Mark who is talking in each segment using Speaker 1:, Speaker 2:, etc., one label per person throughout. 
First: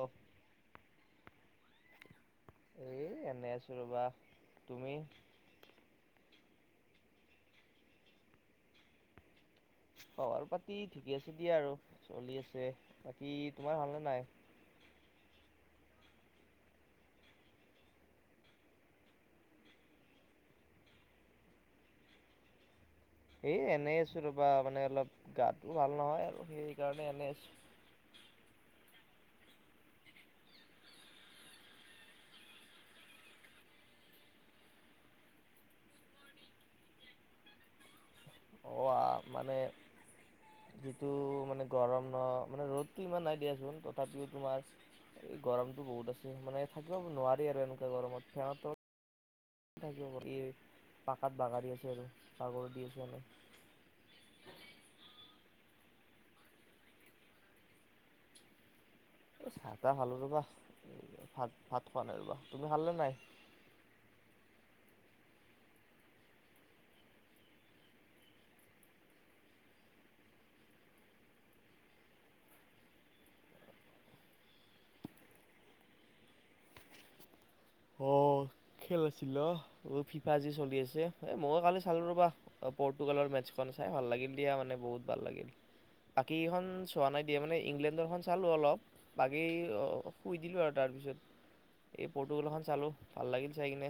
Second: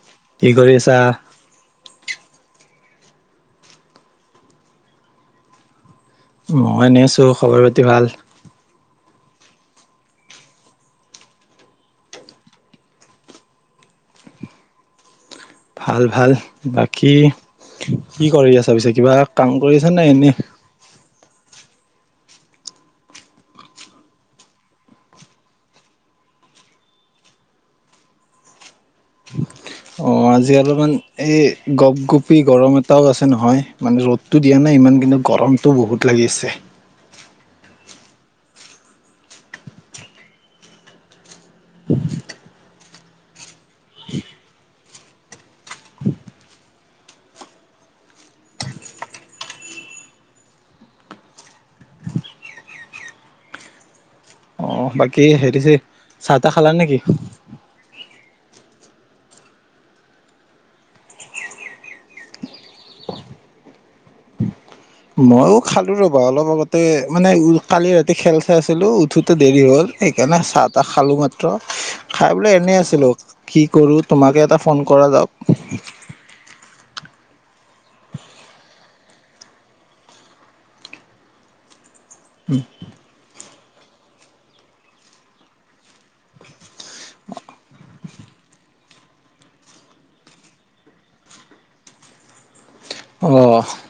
Speaker 1: অ'
Speaker 2: কি কৰি আছা?
Speaker 1: এ এনেই আছো ৰবা তুমি
Speaker 2: মই এনে আছো খবৰ পাতি ভাল?
Speaker 1: খবাৰ পাতি ঠিকে আছে দিয়া আৰু চলি আছে বাকী তোমাৰ ভালনে নাই?
Speaker 2: ভাল ভাল বাকী? কি কৰি আছা পিছে কিবা কাম কৰি আছ নে এনেই!
Speaker 1: এ এনেই আছো ৰবা মানে অলপ গাটো ভাল নহয় আৰু সেইকাৰণে এনে আছো।
Speaker 2: [inaudible] অঁ আজি অলপমান এই গপগপি গৰম এটাও আছে নহয় মানে ৰ'দটো দিয়া নাই ইমানখিনি গৰমটো বহুত লাগিছে।
Speaker 1: অ মানে যিটো মানে গৰম ন মানে ৰ'দ ইমান নাই দিয়াচোন তথাপিও তোমাৰ। এই গৰমটো বহুত আছে মানে থাকিব নোৱাৰি আৰু এনেকুৱা গৰমত সিহঁতৰ থাকিব এই পাকাত বাগাৰী আছে আৰু বাগৰ দি আছো আৰু
Speaker 2: অ বাকী হেৰিছে চাহ তাহ খালা নেকি?
Speaker 1: চাহ তাহ খালো। ৰবা ভাত ভাত খোৱা নাই ৰ'বা! তুমি খাল নে নাই?
Speaker 2: [unintelligible] মইও খালো ৰবা অলপ আগতে মানে উ কালি ৰাতি খেল চাই আছিলো উঠোতে দেৰি হ'ল। সেইকাৰণে চাহ, তাহ খালো মাত্ৰ খাই বোলে এনেই আছিলোঁ কি কৰোঁ তোমাকে এটা ফোন- কৰা যাওক
Speaker 1: অ খেল আছিল অ ফিফা যি চলি আছে এ মই কালি চালো ৰ'বা পৰ্তুগালক মেটছ- চাই ভাল লাগিল দিয়া মানে বহুত ভাল লাগিল বাকীখন চোৱা নাই দিয়া মানে ইংলেণ্ডৰ খন চালো অলপ বাকী শুই দিলো আৰু তাৰ পিছত এ পৰ্তুগল খন চালো ভাল লাগিল
Speaker 2: অ
Speaker 1: চাই কিনে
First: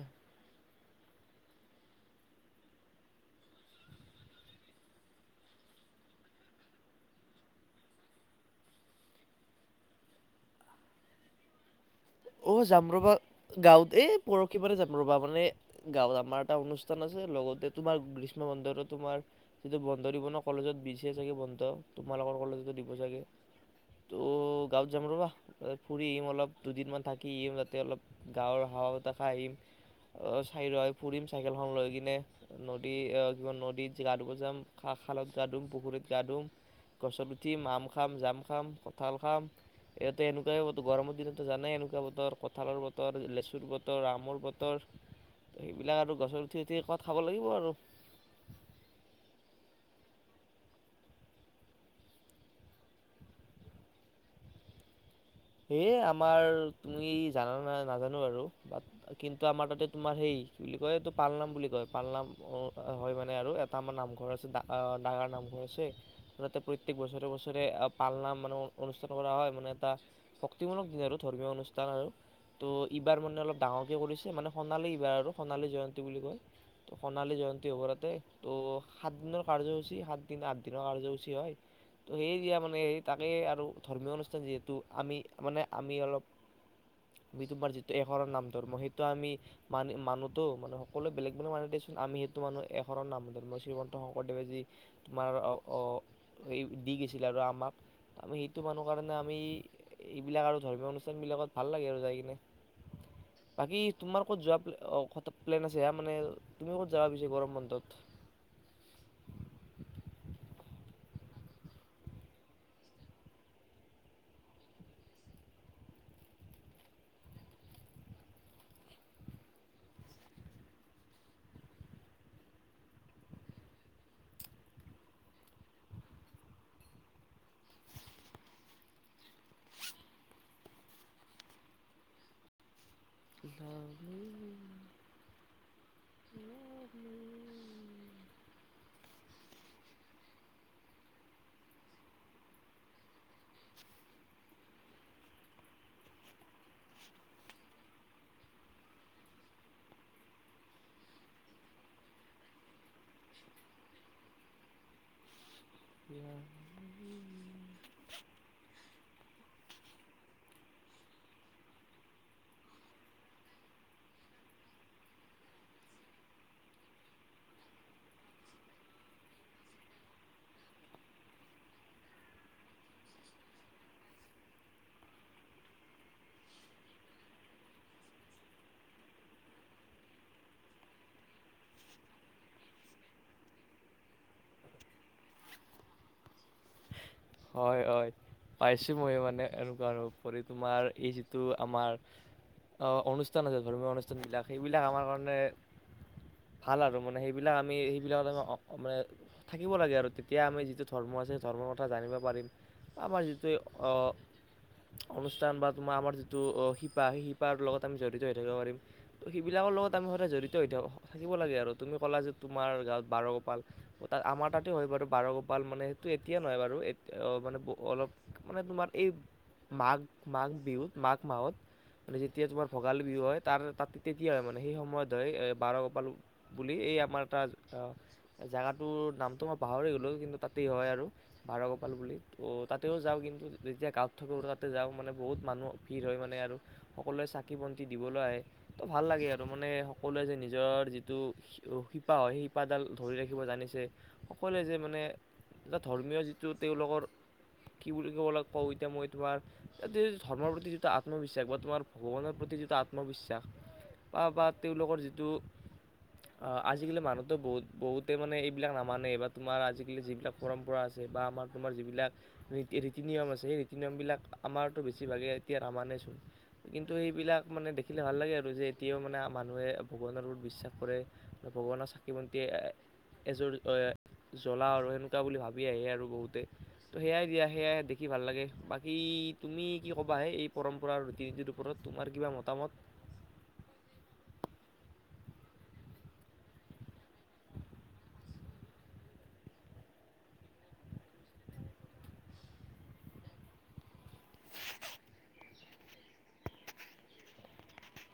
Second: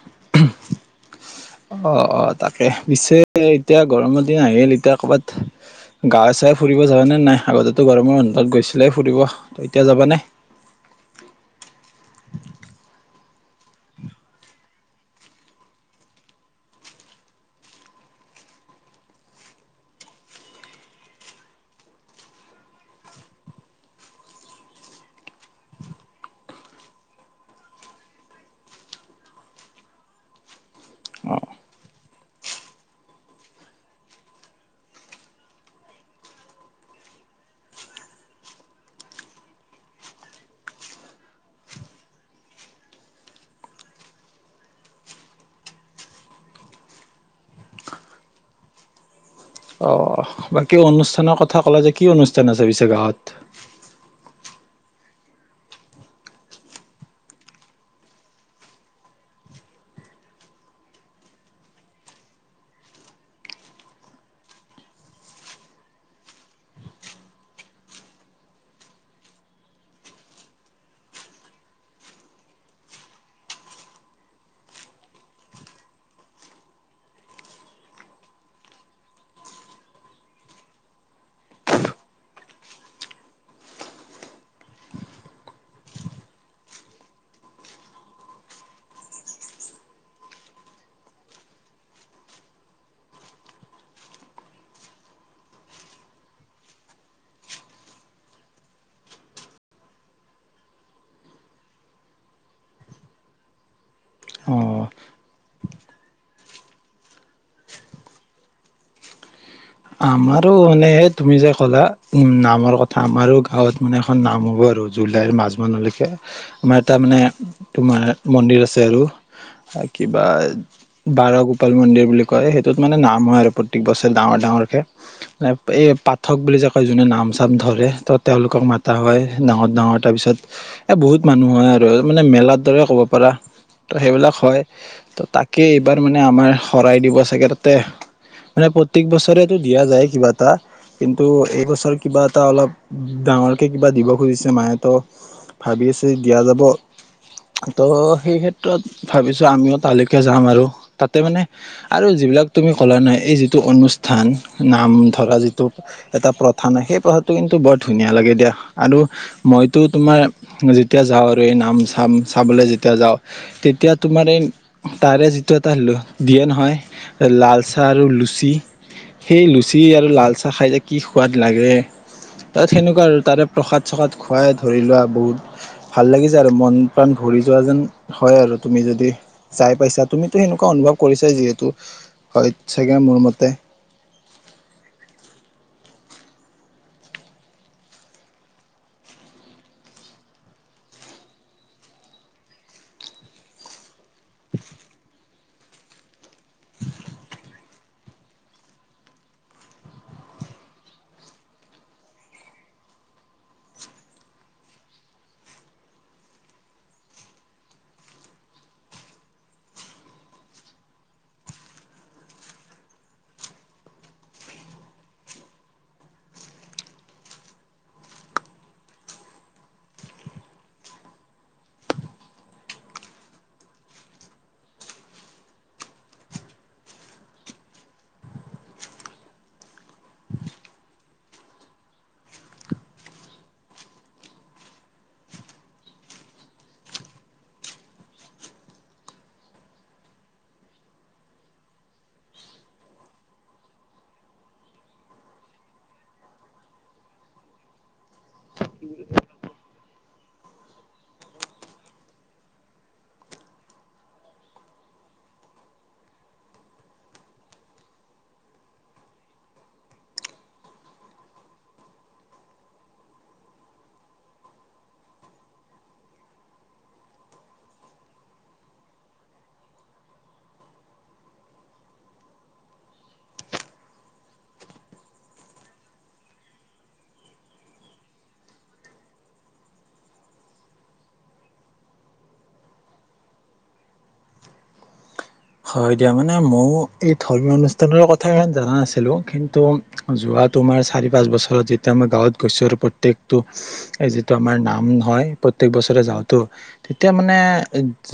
Speaker 2: অ অ তাকে পিছে এতিয়া গৰমৰ দিন আহিল এতিয়া কৰ'বাত গা চাই ফুৰিব যাবানে নাই আগতেতো গৰমৰ বন্ধত গৈছিলাই ফুৰিব এতিয়া যাবা নে- [unintelligible]
Speaker 1: অ জাম ৰবা গাঁৱত এই পৰখি মান জাম ৰবা মানে গাঁৱত আমাৰ এটা অনুষ্ঠান আছে। লগতে তোমাৰ গ্ৰীষ্ম বন্দৰ তোমাৰ যিটো বন্দদিব ন কলেজত দিছে চাগে বন্ধ তোমাৰ- লোকৰ কলেজতো দিব চাগে ত' গাঁৱত যাম ৰ'বা ফুৰি আহিম অলপ দুদিনমান থাকিম তাতে অলপ গাঁৱৰ হাৱা বতা খাই আহিম। ঠাই ৰয় ফুৰিম চাইকেলখন লৈ কিনে নদী আহ কিবা নদীত গা ধুম যাম খা খালত গা ধুম পুখুৰীত গা ধুম গছত উঠিম, আম খাম, জাম খাম, কঁঠাল খাম। ইয়াতে এনেকুৱই হব গৰমৰ দিনতো জানাই এনেকুৱা কুৱা বতৰ কঁঠালৰ বতৰ, লেচুৰ বতৰ, আমৰ বতৰ সেইবিলাক আৰু গছৰ উঠি উঠি কৱাত খাব লাগিব আৰু-
Speaker 2: উ অ বাকী অনুষ্ঠানৰ কথা কলা যে কি অনুষ্ঠান আছে পিছে গাঁৱত। [inaudible]
Speaker 1: এ আমাৰ তুমি জানা ন নাজানো আৰু কিন্তু আমাৰ তাতে তোমাৰ সেই বুলি কয় এইটো পালনাম বুলি কয় পালনাম অ আ হয় মানে আৰু এটা আমাৰ নামঘৰ আছে ডা আ ডাঙৰ নাম- ঘৰ আছে তাতে প্ৰত্যেক বছৰে বছৰে পালনাম মানে অনুষ্ঠান কৰা হয় মানে এটা- শক্তিমূলক দিন আৰু ধৰ্মীয় অনুষ্ঠান আৰু ত' ইবাৰ মানে অলপ ডাঙৰকে কৰিছে মানে সোণালী এইবাৰ আৰু সোণালী জয়ন্তী বুলি কয়। ত সোণালী জয়ন্তী হ'ব তাতে ত' সাত দিনৰ কাৰ্যসূচী সাত দিন আঠ দিনৰ কাৰ্যসূচী হয় ত' সেই যেইযেয়া মানে সেই তাকেই আৰু ধৰ্মীয় অনুষ্ঠান যিহেতু আমি মানে আমি অলপ। আমি তোমাৰ যিটো এশৰৰ নাম ধৰ্ম সেইটো আমি মান মানোতো মানে সকলোৱে বেলেগ বেলেগ মানে দেচোন- আমি সেইটো মানুহ এশৰণ নাম ধৰ্ম শ্ৰীমন্ত শংকৰদেৱে যি তোমাৰ আহ- সেই দি গৈছিলে। আৰু আমাক আমি সেইটো মানুহ কাৰণে আমি- এইবিলাক আৰু ধৰ্মীয় অনুষ্ঠান বিলাকত ভাল লাগে আৰু যাই কিনে-
Speaker 2: [inaudible]
Speaker 1: বাকী তোমাৰ ক'ত যোৱা অ প্লেন আছে এয়া মানে তুমি ক'ত যাব পিছে গৰম বন্ধত-
Speaker 2: অ আমাৰো মানে তুমি যে ক'লা উম নামৰ কথা আমাৰো গাঁৱত মানে এখন নাম হ'ব আৰু য'ত জাই মাজ মনলৈকে আমাৰ এটা মানে তোমাৰ মন্দিৰ আছে আৰু- কিবা বাৰগোপাল মন্দিৰ, বুলি কয় সেইটোত মানে নাম হয় আৰু প্ৰত্যেক বছৰে ডাঙৰ ডাঙৰকে এই পাঠক বুলি যে কয় যোনে নাম চাম ধৰে ত তেওঁলোকক মাতা হয় ডাঙৰ ডাঙৰ তাৰ পিছত এ বহুত মানুহ হয় আৰু মানে মেলাৰ দৰে ক'ব পাৰা। ত সেইবিলাক হয় ত তাকে এইবাৰ মানে আমাৰ শৰাই দিব চাগে তাতে মানে প্ৰত্যেক বছৰেতটো দিয়া যায় কিবা এটা। কিন্তু এইবছৰ কিবা এটা অলপ ডাঙৰকে কিবা দিব খুজিছে মাহতো ভাবি আছে দিয়া যাব- ত' সেই ক্ষেত্ৰত ভাবিছো আমিও তালৈকে যাম আৰু তাতে মানে আৰু- যিবিলাক তুমি কলা নাই এই যিটো অনুষ্ঠান নাম ধৰা যিটো এটা প্ৰথা নাই সেই প্ৰথাটো কিন্তু বৰ ধুনীয়া লাগে দিয়া আৰু মইতো তোমাৰ যেতিয়া যাওঁ আৰু এই নাম চাম চাবলে যেতিয়া যাওঁ তেতিয়া- তোমাৰ এই তাৰে যিটো এটা হলো দিয়ে নহয় লালচাহ আৰু লুচি সেই লুচি আৰু লাল চাহ খাই যে কি সোৱাদ লাগে তাত সেনেকুৱা আৰু তাৰে প্ৰসাদ চসাদ খোৱাই ধৰি লোৱা বহুত ভাল লাগিছে আৰু মন প্ৰাণ ভৰি যোৱা যেন হয় আৰু তুমি যদি যাই পাইছা তুমিতো সেনেকুৱা অনুভৱ কৰিছে যিহেতু হয় চাগে মোৰ মতে
Speaker 1: হয় হয় পাইছো মই মানে এনেকুৱা আৰু উপৰি তোমাৰ এই যিটো আমাৰ আহ অনুষ্ঠান আছে ধৰ্মীয় অনুষ্ঠান বিলাক সেইবিলাক আমাৰ কাৰণে ভাল আৰু মানে সেইবিলাক আমি আমি সেইবিলাকত মানে থাকিব লাগে আৰু তেতিয়া আমি যিটো ধৰ্ম আছে ধৰ্ম কথা জানিব, পাৰিম আমাৰ যিটো অ, অনুষ্ঠান বা তোমাৰ আমাৰ যিটো শিপা সেই শিপাৰ লগত আমি জড়িত হৈ থাকিব পাৰিম ত সেইবিলাক লগত আমি সদায় জড়িত হৈ থাক থাকিব লাগে আৰু তুমি ক'লা যে তোমাৰ গাঁৱত ব গোপাল ত আমাৰ তাত [unintelligible] হয় বাৰু বাৰ গোপাল মানেইটো এতিয়া নহয় বাৰু আহ মানে অলপ মানে তোমাৰ এই মাঘ মাঘ বিহুত মাঘ মাহত মানে যেতিয়া তোমাৰ ভোগালী বিহু হয় তাৰ ত তেতিয়া হয় মানে সেই সময়ত ধৰি বাৰগোপাল বুলি আমাৰ এটা জেগাটোৰ নামটো মই পাহৰি গ'লো কিন্তু তাতেই হয় আৰু পালো বুলি ত' তাতেও যাওঁ কিন্তু যেতিয়া গাঁৱত থাকো তাতে যাওঁ মানে বহুত মানুহ ভিৰ হয় মানে আৰু সকলোৱে চাকি বন্তি দিবলৈ আহে ত ভাল লাগে আৰু মানে সকলোৱে যে নিজৰ যিটো শিপা হয় সেই শিপাডাল ধৰি ৰাখিব জানিছে সকলোৱে যে মানে এটা ধৰ্মীয় যি যে তেওঁলোকৰ কি বুলি ক'ব ল কওঁ এতিয়া মই তোমাৰটো ধৰ্মৰ প্ৰতি যিটো আত্মবিশ্বাস বা তোমাৰ ভগৱানৰ প্ৰতি যিটো আত্মবিশ্বাস বা বা তেওঁলোকৰ যিটো অ আজিকালি মানুহতো বহুত বহুতে মানে এইবিলাক নামানেই বা তোমাৰ আজিকালি যিবিলাক পৰম্পৰা আছে বা আমাৰ তোমাৰ যিবিলাক ৰীতি নিয়ম আছে সেই ৰীতি নিয়মবিলাক আমাৰতো বেছি ভাগে এতিয়া নামানে। কিন্তু সেইবিলাক মানে দেখিলে ভাল লাগে আৰু যে এতিয়াও মানে মানুহে ভগৱানৰ ওপৰত বিশ্বাস কৰে। ভগৱানৰ চাকি বন্তিয়ে এযোৰ জ্বলা আৰু সেনেকুৱা বুলি ভাব আহে আৰু বহুতে তো সেয়াই দিয়া সেয়াই দেখি ভাল লাগে বাকী তুমি কি ক'বাহে এই পৰম্পৰা আৰু ৰীতি নীতিৰ ওপৰত তোমাৰ কিবা মতামত
Speaker 2: [inaudible] হয় দিয়া মানে ময় এই ধৰ্মীয় অনুষ্ঠানৰ কথা ইমান যানা নাছিলো কিন্তু যোৱা তোমাৰ চাৰি পাঁচ বছৰত যেতিয়া আমি গাঁৱত গৈছো আৰু প্ৰত্যেকটো যিটো আমাৰ নাম হয় প্ৰত্যেক বছৰে যাওঁতো তেতিয়া মানে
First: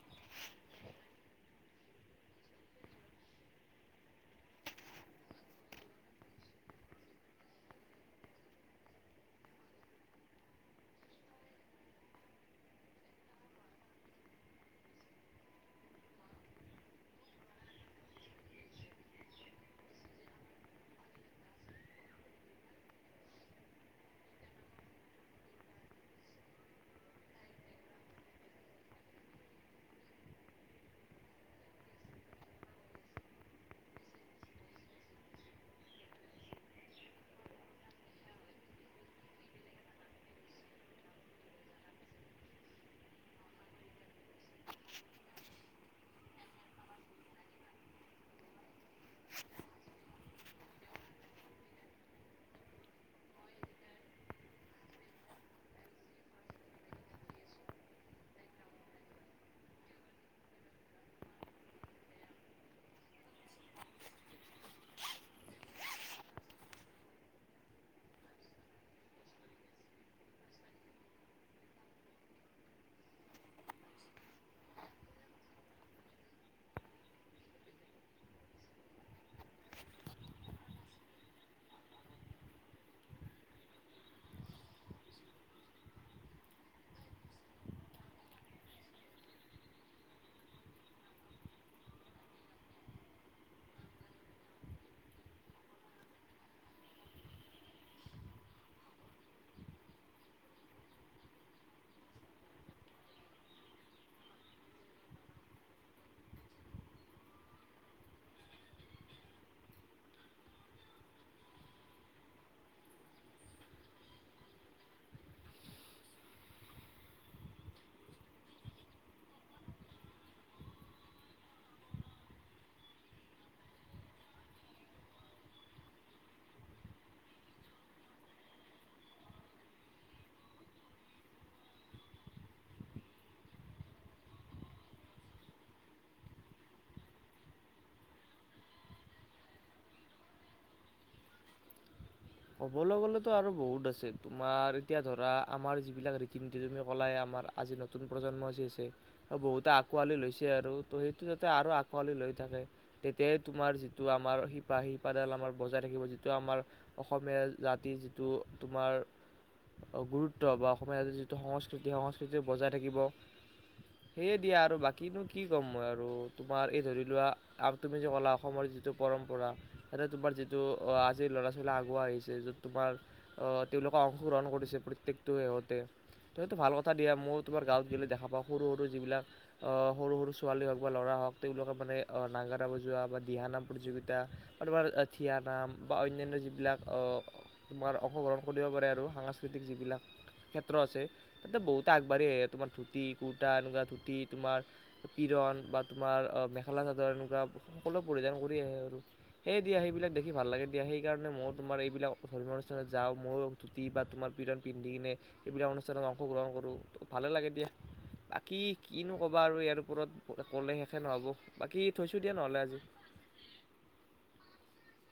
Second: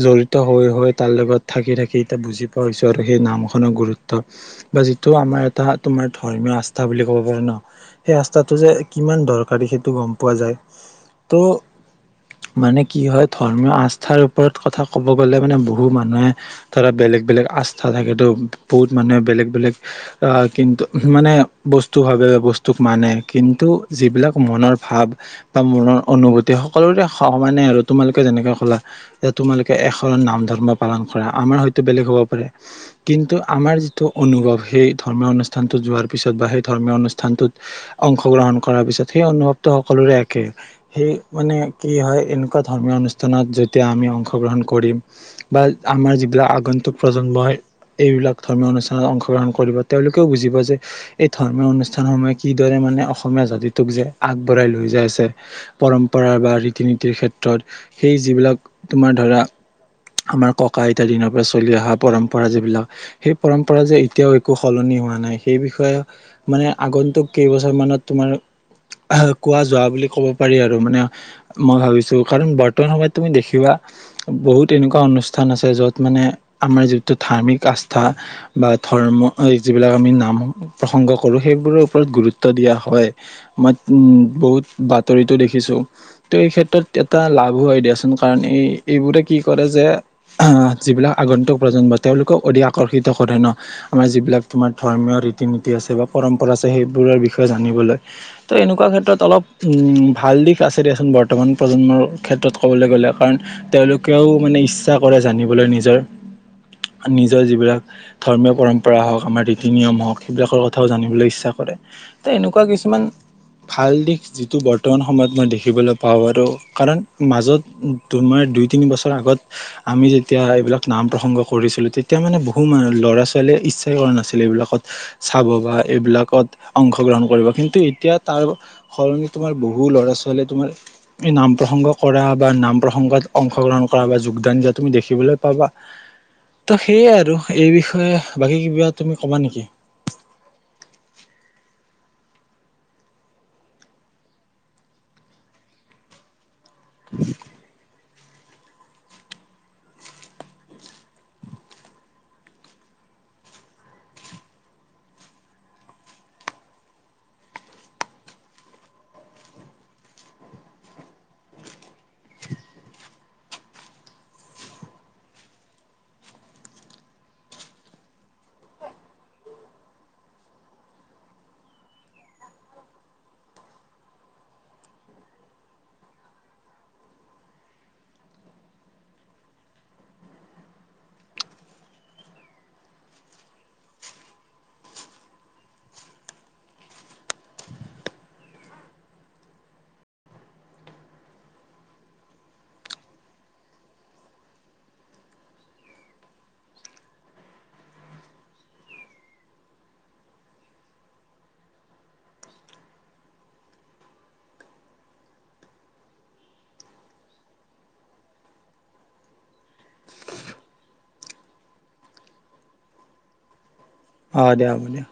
Speaker 2: জড়িত হৈ হৈ তাৰ লগত থাকি থাকি বুজি পোৱা হৈছো আৰু সেই নাম খনৰ গুৰুত্ব বা যিটো আমাৰ এটা তোমাৰ ধৰ্মীয় আস্থা বুলি ক ন সেই ৰাস্তাটো যে কিমান দৰকাৰী সেইটো গম পোৱা যায় তো মানে কি হয় ধৰ্মীয় আস্থাৰ ওপৰত কথা ক'ব গ'লে মানে বহু মানুহে ধাৰা বেলেগ বেলেগ আস্থা থাকে তো বহুত মানুহে বেলেগ বেলেগ আহ কিন্তু মানে বস্তু ভাৱে বস্তুক মানে কিন্তু যিবিলাক মনৰ ভাৱ বা মনৰ অনুভূতি। সকলোৰে সমানে আৰু তোমালোকে যেনেকে ক'লা যে তোমালোকে এশৰণ নাম ধৰ্ম পালন কৰা। আমাৰ হয়তো বেলেগ হ'ব পাৰে কিন্তু আমাৰ যিটো অনুভৱ সেই ধৰ্মীয় অনুষ্ঠানটো যোৱাৰ পিছত বা সেই ধৰ্মীয় অনুষ্ঠানটোত অংশগ্ৰহণ কৰাৰ পিছত সেই অনুভৱটো সকলোৰে একে সেই মানে কি হয় এনেকুৱা ধৰ্মীয় অনুষ্ঠানত যেতিয়া আমি অংশগ্ৰহণ কৰিম বা আমাৰ এইবিলাক আগন্তুক প্ৰজন্মই এইবিলাক ধৰ্মীয় অনুষ্ঠানত অংশগ্ৰহণ কৰিব তেওঁলোকেও বুজিব যে এই ধৰ্মীয় অনুষ্ঠান সমূহে কিদৰে মানে অসমীয়া জাতিটোক যে আগবঢ়াই লৈ যাই আছে। পৰম্পৰা বা ৰীতি নীতিৰ ক্ষেত্ৰত সেই যিবিলাক তোমাৰ ধৰা আমাৰ ককা আইতা দিনৰ পৰা চলি অহা পৰম্পৰা যিবিলাক সেই পৰম্পৰা যে এতিয়াও একো সলনি হোৱা নাই সেই বিষয়ে। মানে আগন্তুক কেইবছৰ মানত তোমাৰ আহ, কোৱা যোৱা বুলি ক'ব পাৰি আৰু মানে মই ভাবিছো কাৰণ বৰ্তমান সময়ত তুমি দেখিবা বহুত এনেকুৱা অনুষ্ঠান আছে য'ত মানে আমাৰ যিটো ধাৰ্মিক আস্থা বা ধৰ্ম যিবিলাক আমি নাম প্ৰসং সংগ্ৰ কৰোঁ সেইবোৰৰ ওপৰত গুৰুত্ব দিয়া হয় মই উম বহুত বাতৰিতো দেখিছোঁ। ত' এই ক্ষেত্ৰত এটা লাভো হয় দিয়াচোন কাৰণ এই এইবোৰে কি কৰে যে আহ যিবিলাক আগন্তুক প্ৰজন্ম তেওঁলোকক অধিক আকৰ্ষিত কৰে ন' আমাৰ যিবিলাক তোমাৰ ধৰ্মীয় ৰীতি- নীতি আছে। পৰম্পৰা আছে সেইবোৰৰ বিষয়ে জানিবলৈ ত' এনেকুৱা ক্ষেত্ৰত অলপ ভাল দিশ আছে। দিয়াছোন বৰ্তমান প্ৰজন্মৰ ক্ষেত্ৰত ক'বলৈ গ'লে, কাৰণ তেওঁলোকেও মানে ইচ্ছা কৰে জানিব। বোলে নিজৰ নিজৰ যিবিলাক ধৰ্মীয় পৰম্পৰা হওঁক আমাৰ ৰীতি -নিয়ম হওক সেইবিলাকৰ কথাও জানিবলৈ ইচ্ছা ক ৰে ত 'এনেকুৱা কিছুমান ভাল দিশ যিটো বৰ্তমান সময়ত মই দেখিবলৈ পাওঁ আৰু কাৰণ মাজত তোমাৰ দুই -তিনি বছৰ আগত আমি তেতিয়া এইবিলাক নাম -প্ৰসংগ কৰিছিলো তেতিয়া মানে বহু মান ল'ৰা -ছোৱালীয়ে ইচ্ছাই কৰা নাছিলে এইবিলাকত চাব বা এইবিলাকত অংশগ্ৰহণ কৰিব কিন্তু এতিয়া তাৰ সলনি তোমাৰ বহু ল'ৰা- ছোৱাল ৱালী তোমাৰ এই নাম -প্ৰসংগ কৰা বা নাম প্ৰসংগত অংশগ্ৰহণ কৰা বা যোগদান দিয়া তুমি দেখি বলৈ পাবা। ত' সেয়ে আৰু এই বিষয়ে বাকী কিবা তুমি কবা নেকি? [inaudible]
Speaker 1: ক'বলৈ গলেতো আৰু বহুত আছে তোমাৰ এতিয়া ধৰা আমাৰ যিবিলাক ৰীতি- নীতি তুমিটো কলাই আমাৰ আজিকালি নতুন প্ৰজন্ম যে আছে বহুতে আঁকোৱালি লৈছে আৰু ত'সেইটো যাতে আৰু আঁকোৱালি লৈ থাকে। তেতিয়াই তোমাৰ যিটো আমাৰ শিপা- শিপাডাল আমাৰ বজাই ৰাখিব যিটো আমাৰ অসমীয়া জাতিৰ যিটো তোমাৰ গুৰুত্ব বা অসমীয়াৰ যিটো সংস্কৃতি- সংস্কৃতি বজাই থাকিব। সেয়ে দিয়া আৰু বাকীনো কি ক'ম মই আৰু তোমাৰ এই ধৰি লোৱা তুমি যে ক'লা অসমৰ য যিটো পৰম্পৰা এতে তোমাৰ যিটো অ' আজিৰ ল'ৰা আগুৱাই আহিছে য'ত তোমাৰ আহ তেওঁলোকে অংশগ্ৰহণ কৰিছে প্ৰত্যেকটো সেহঁতে তু' এইটো ভাল কথা দিয়া মই তোমাৰ গাঁৱত গেলে দেখা পাওঁ সৰু- সৰু যিবিলাক আহ সৰু -সৰু ছোৱালী হওক বা ল'ৰা হক তেওঁলোকে মানে নাগাৰা- বজোৱা বা দিহানাম প্ৰতিযোগিতা আৰু তোমাৰ থিয়া- নাম বা অন্যান্য বিলাক অহ তোমাৰ অংশগ্ৰহণ কৰিব পাৰে আৰু সাংস্কৃতিক যিবিলাক ক্ষেত্ৰ আছে বহুত আগবাঢ়ি আহে তোমাৰ ধুতি- কুৰ্তা এনেকুৱা ধুতি তোমাৰ কিৰণ বা তোমাৰ অ মেখেলা -চাদৰ এনেকুৱা সকলো পৰিধান কৰি আহে আৰু সেই দিয়া সেইবিলাক দেখি ভাল লাগে দিয়া। সেইকাৰণে মোৰ তোমাৰ এইবিলাক ধৰ্মীয় অনুষ্ঠানত যাওঁ ময়ো ধুতি বা তোমাৰ পীৰন পিন্ধি কিনে এইবিলাক অনুষ্ঠানত অংশগ্ৰহণ কৰো ভালে লাগে দিয়া। বাকী কিনো ক'বা আৰু ইয়াৰ ওপৰত ক'লে শেষে নহ'ব বাকী থৈছো দিয়া নহলে আজি।
Speaker 2: অহ, দিয়া হ'ব দিয়া।